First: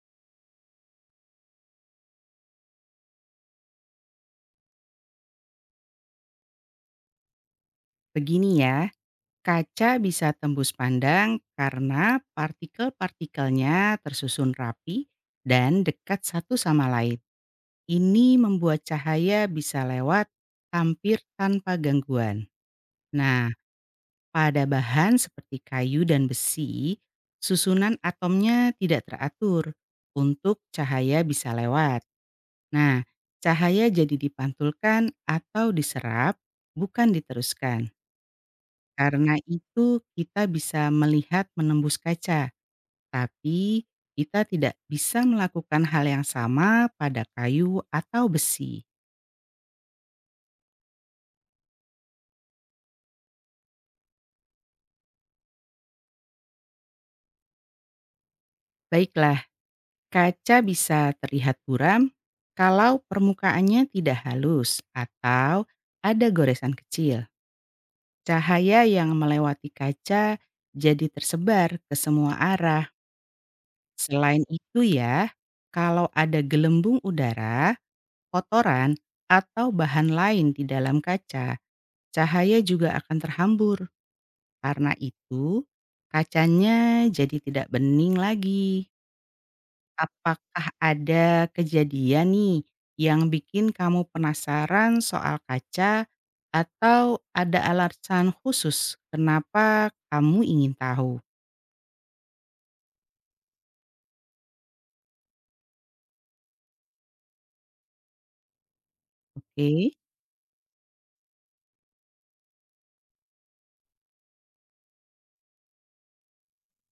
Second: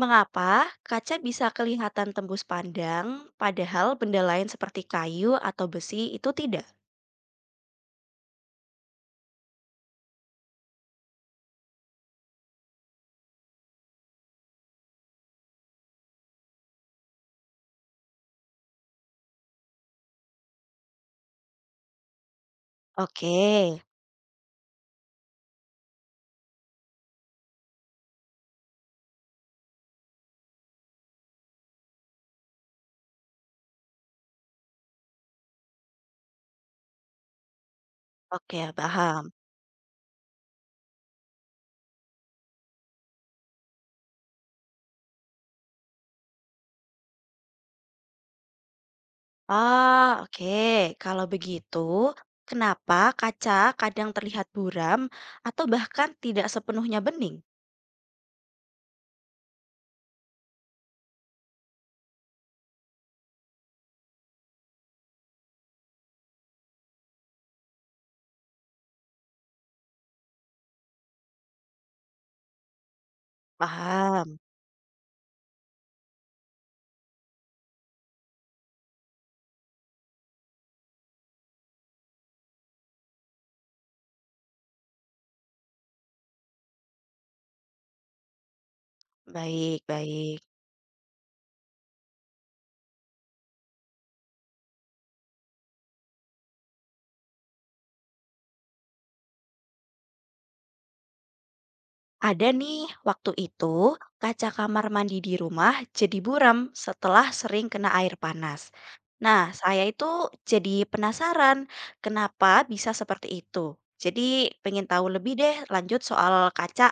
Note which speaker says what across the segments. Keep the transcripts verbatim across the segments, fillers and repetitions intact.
Speaker 1: Mengapa kaca bisa kelihatan tembus pandang, padahal benda lain seperti kayu atau besi itu tidak?
Speaker 2: Begini ya, kaca bisa tembus pandang karena partikel-partikelnya tersusun rapi dan dekat satu sama lain. Ini membuat cahaya bisa lewat hampir tanpa gangguan.
Speaker 1: Oke,
Speaker 2: Nah, pada bahan seperti kayu dan besi, susunan atomnya tidak teratur untuk cahaya bisa lewat. Nah, cahaya jadi dipantulkan atau diserap, bukan diteruskan.
Speaker 1: oke, paham.
Speaker 2: Karena itu kita bisa melihat menembus kaca, tapi kita tidak bisa melakukan hal yang sama pada kayu atau besi.
Speaker 1: Ah, oke. Kalau begitu, kenapa kaca kadang terlihat buram atau bahkan tidak sepenuhnya bening?
Speaker 2: Baiklah, kaca bisa terlihat buram kalau permukaannya tidak halus atau ada goresan kecil. Cahaya yang melewati kaca jadi tersebar ke semua arah.
Speaker 1: Paham.
Speaker 2: Selain itu ya, kalau ada gelembung udara, kotoran, atau bahan lain di dalam kaca, cahaya juga akan terhambur. Karena itu, kacanya jadi tidak bening lagi.
Speaker 1: Baik, baik.
Speaker 2: Apakah ada kejadian nih yang bikin kamu penasaran soal kaca atau ada alasan khusus kenapa kamu ingin tahu?
Speaker 1: Ada nih, waktu itu kaca kamar mandi di rumah jadi buram setelah sering kena air panas. Nah, saya
Speaker 2: Oke.
Speaker 1: itu jadi penasaran kenapa bisa seperti itu. Jadi pengen tahu lebih deh lanjut soal kaca.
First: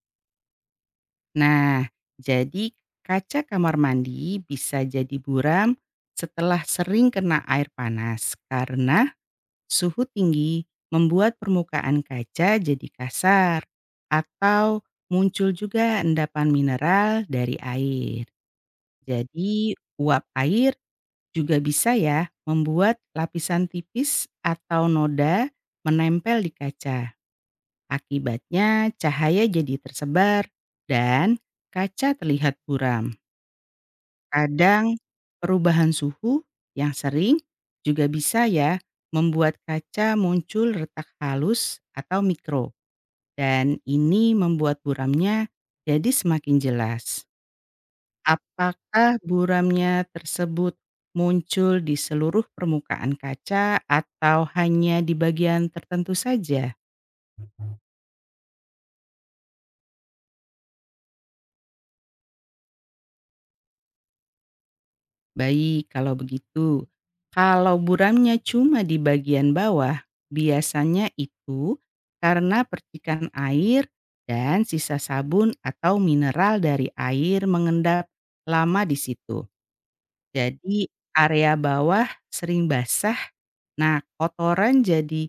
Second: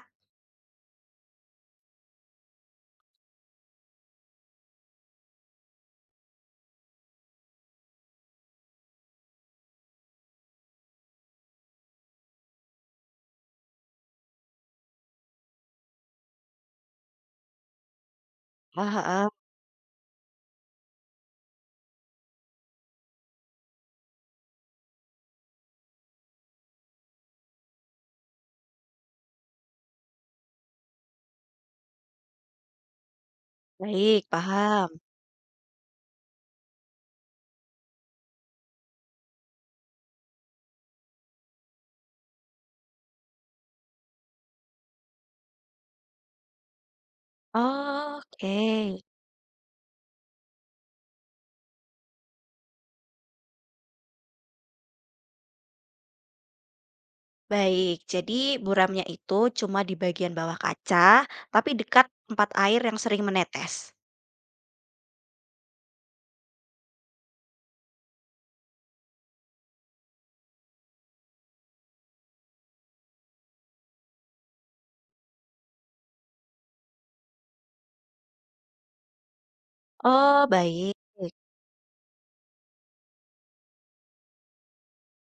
Speaker 2: Nah, jadi kaca kamar mandi bisa jadi buram setelah sering kena air panas karena suhu tinggi membuat permukaan kaca jadi kasar atau muncul juga endapan mineral dari air.
Speaker 1: Ah, ah, ah.
Speaker 2: Jadi uap air juga bisa ya membuat lapisan tipis atau noda menempel di kaca. Akibatnya cahaya jadi tersebar dan kaca terlihat buram.
Speaker 1: Baik,
Speaker 2: Kadang
Speaker 1: paham.
Speaker 2: perubahan suhu yang sering juga bisa ya membuat kaca muncul retak halus atau mikro. Dan ini membuat buramnya jadi semakin jelas.
Speaker 1: Oke,
Speaker 2: Apakah buramnya tersebut muncul di seluruh permukaan kaca atau hanya di bagian tertentu saja?
Speaker 1: baik. Jadi buramnya itu cuma di bagian bawah kaca, tapi dekat tempat air yang sering menetes.
Speaker 2: Baik, kalau begitu. Kalau buramnya cuma di bagian bawah, biasanya itu karena percikan air dan sisa sabun atau mineral dari air mengendap lama di situ.
Speaker 1: Oh,
Speaker 2: Jadi
Speaker 1: baik.
Speaker 2: area bawah sering basah, nah kotoran jadi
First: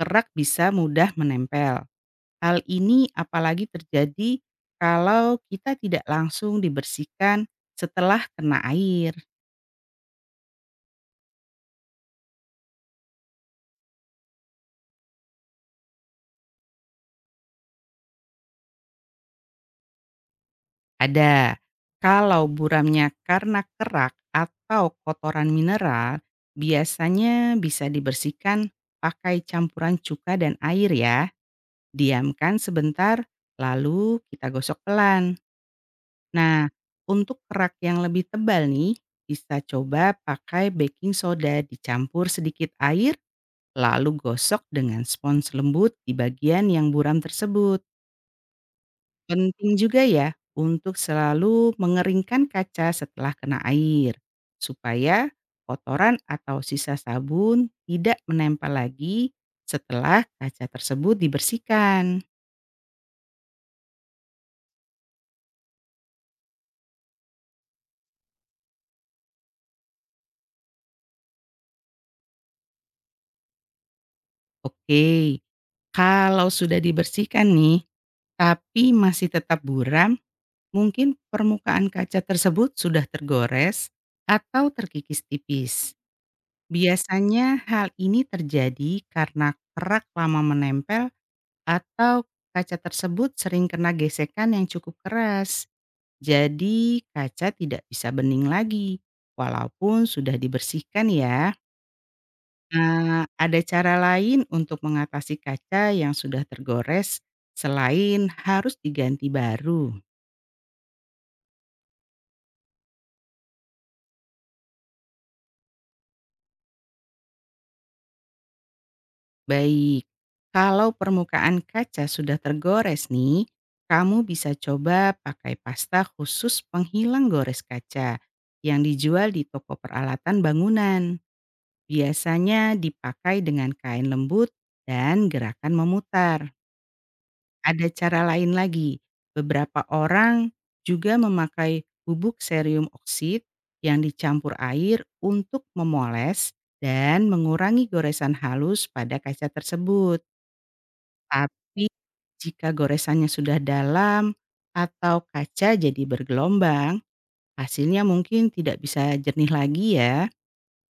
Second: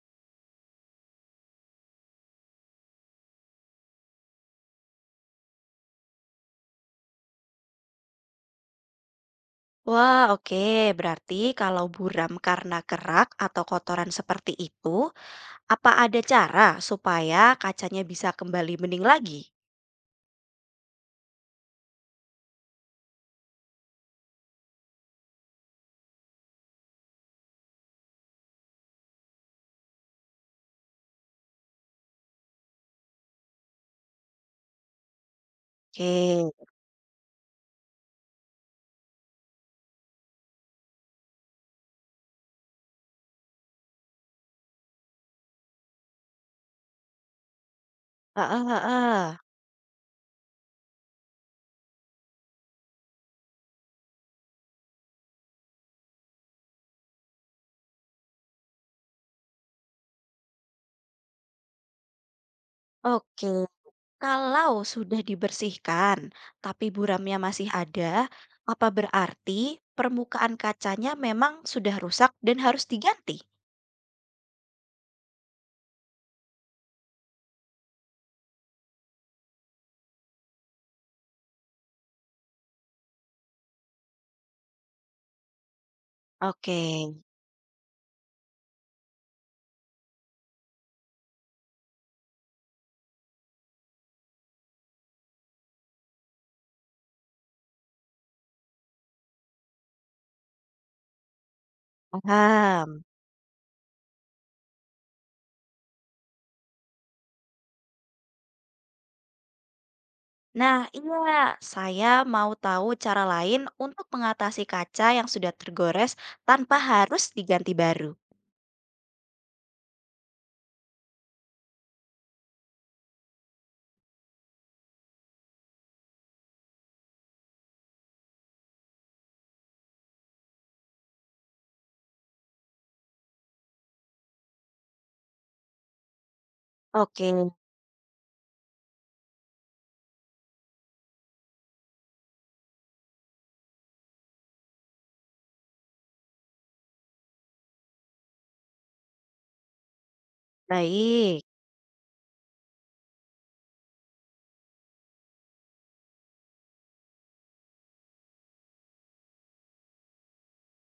Speaker 2: kerak bisa mudah menempel. Hal ini apalagi terjadi kalau kita tidak langsung dibersihkan setelah kena air.
Speaker 1: Wah, oke. Berarti kalau buram karena kerak atau kotoran seperti itu, apa ada cara supaya kacanya bisa kembali bening lagi?
Speaker 2: Ada. Kalau buramnya karena kerak atau kotoran mineral, biasanya bisa dibersihkan pakai campuran cuka dan air ya. Diamkan sebentar, lalu kita gosok pelan.
Speaker 1: Oke.
Speaker 2: Nah, untuk kerak yang lebih tebal nih, bisa coba pakai baking soda dicampur sedikit air, lalu gosok dengan spons lembut di bagian yang buram tersebut.
Speaker 1: Heeh, heeh.
Speaker 2: Penting juga ya untuk selalu mengeringkan kaca setelah kena air, supaya kotoran atau sisa sabun tidak menempel lagi setelah kaca tersebut dibersihkan.
Speaker 1: Oke. Kalau sudah dibersihkan, tapi buramnya masih ada, apa berarti permukaan kacanya memang sudah rusak dan harus diganti?
Speaker 2: Oke, kalau sudah dibersihkan nih, tapi masih tetap buram, mungkin permukaan kaca tersebut sudah tergores atau terkikis tipis.
Speaker 1: Oke.
Speaker 2: Biasanya hal ini terjadi karena kerak lama menempel. Atau kaca tersebut sering kena gesekan yang cukup keras, jadi kaca tidak bisa bening lagi, walaupun sudah dibersihkan ya.
Speaker 1: Paham.
Speaker 2: Nah, ada cara lain untuk mengatasi kaca yang sudah tergores selain harus diganti baru.
Speaker 1: Nah, iya, saya mau tahu cara lain untuk mengatasi kaca yang sudah tergores tanpa harus diganti baru.
Speaker 2: Baik, kalau permukaan kaca sudah tergores nih, kamu bisa coba pakai pasta khusus penghilang gores kaca yang dijual di toko peralatan bangunan. Biasanya dipakai dengan kain lembut dan gerakan memutar.
Speaker 1: Oke,
Speaker 2: Ada cara lain lagi. Beberapa orang juga memakai bubuk serium oksid yang dicampur air untuk memoles dan mengurangi goresan halus pada kaca tersebut.
Speaker 1: baik.
Speaker 2: Tapi jika goresannya sudah dalam atau kaca jadi bergelombang, hasilnya mungkin tidak bisa jernih lagi ya.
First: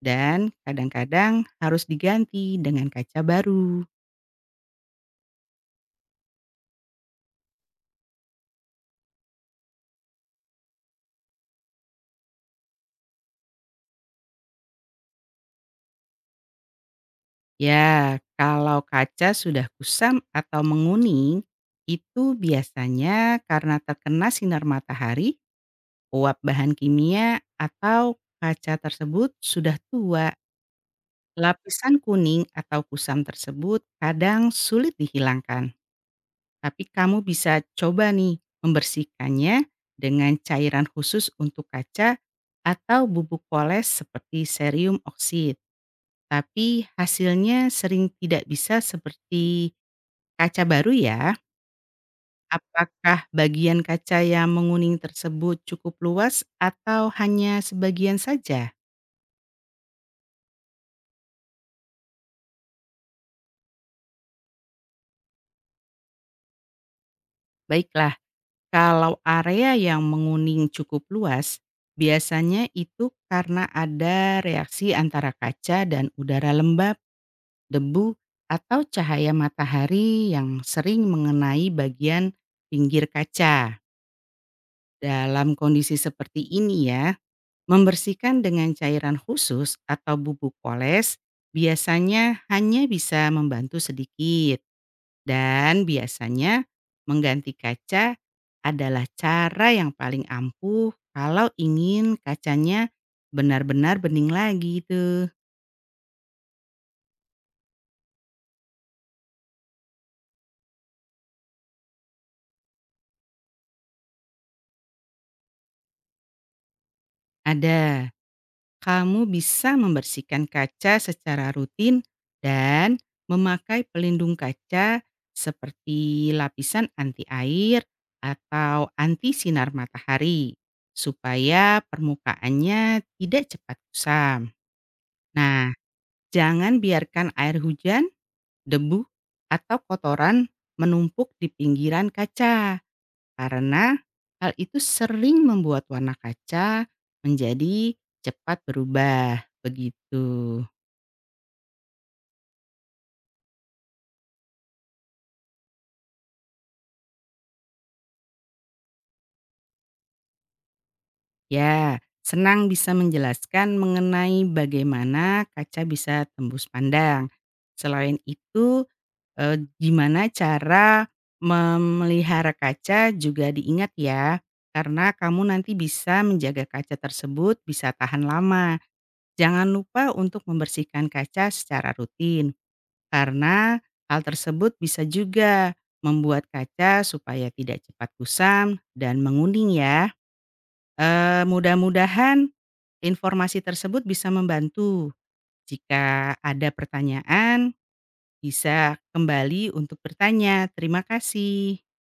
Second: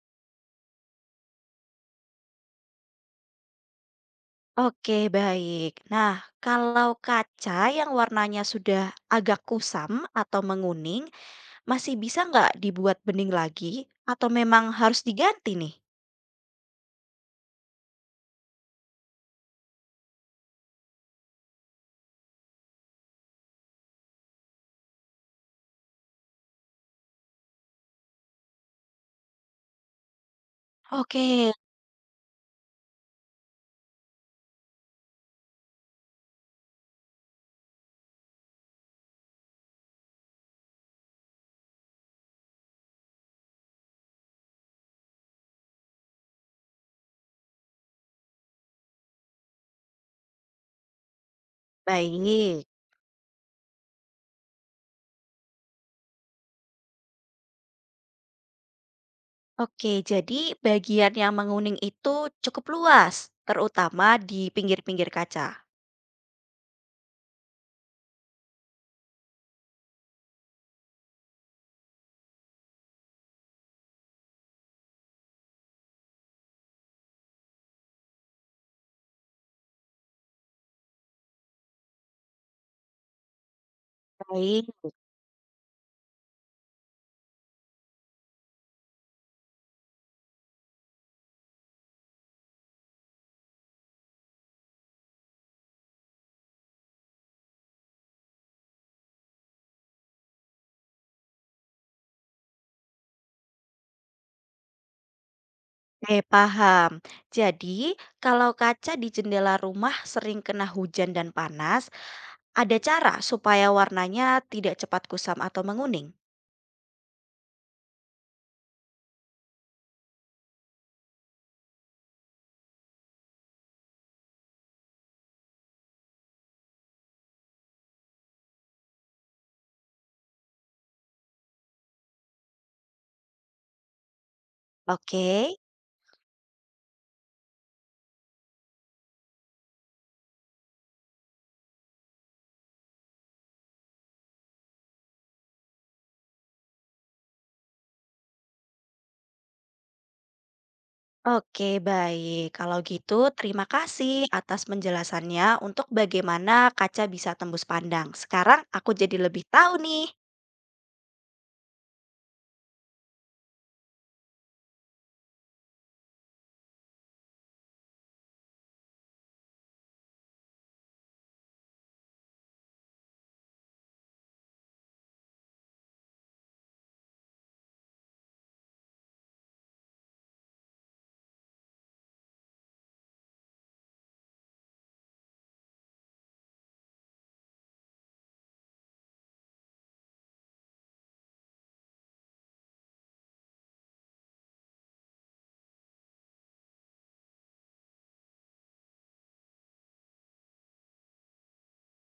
Speaker 2: Dan kadang-kadang harus diganti dengan kaca baru.
Speaker 1: Oke, baik. Nah, kalau kaca yang warnanya sudah agak kusam atau menguning, masih bisa nggak dibuat bening lagi atau memang harus diganti nih?
Speaker 2: Ya, kalau kaca sudah kusam atau menguning, itu biasanya karena terkena sinar matahari, uap bahan kimia, atau kaca tersebut sudah tua.
Speaker 1: Oke,
Speaker 2: Lapisan kuning atau kusam tersebut kadang sulit dihilangkan. Tapi kamu bisa coba nih membersihkannya dengan cairan khusus untuk kaca atau bubuk poles seperti serium oksid. Tapi hasilnya sering tidak bisa seperti kaca baru ya.
Speaker 1: baik.
Speaker 2: Apakah bagian kaca yang menguning tersebut cukup luas atau hanya sebagian saja?
Speaker 1: Oke, jadi bagian yang menguning itu cukup luas, terutama di pinggir-pinggir kaca.
Speaker 2: Baiklah, kalau area yang menguning cukup luas, biasanya itu karena ada reaksi antara kaca dan udara lembab, debu, atau cahaya matahari yang sering mengenai bagian pinggir kaca.
Speaker 1: Baik.
Speaker 2: Dalam kondisi seperti ini ya, membersihkan dengan cairan khusus atau bubuk poles biasanya hanya bisa membantu sedikit dan biasanya mengganti kaca adalah cara yang paling ampuh kalau ingin kacanya benar-benar bening lagi tuh.
Speaker 1: Oke, paham. Jadi, kalau kaca di jendela rumah sering kena hujan dan panas, ada cara supaya warnanya tidak cepat kusam atau menguning.
Speaker 2: Ada. Kamu bisa membersihkan kaca secara rutin dan memakai pelindung kaca seperti lapisan anti air atau anti sinar matahari supaya permukaannya tidak cepat kusam.
Speaker 1: Oke,
Speaker 2: Nah, jangan biarkan air hujan, debu, atau kotoran menumpuk di pinggiran kaca. Karena hal itu sering membuat warna kaca menjadi cepat berubah, begitu.
Speaker 1: oke, baik. Kalau gitu, terima kasih atas penjelasannya untuk bagaimana kaca bisa tembus pandang. Sekarang aku jadi lebih tahu nih.
Speaker 2: Ya, senang bisa menjelaskan mengenai bagaimana kaca bisa tembus pandang. Selain itu, eh, gimana cara memelihara kaca juga diingat ya, karena kamu nanti bisa menjaga kaca tersebut bisa tahan lama. Jangan lupa untuk membersihkan kaca secara rutin. Karena hal tersebut bisa juga membuat kaca supaya tidak cepat kusam dan menguning ya. Eee, mudah-mudahan informasi tersebut bisa membantu. Jika ada pertanyaan bisa kembali untuk bertanya. Terima kasih.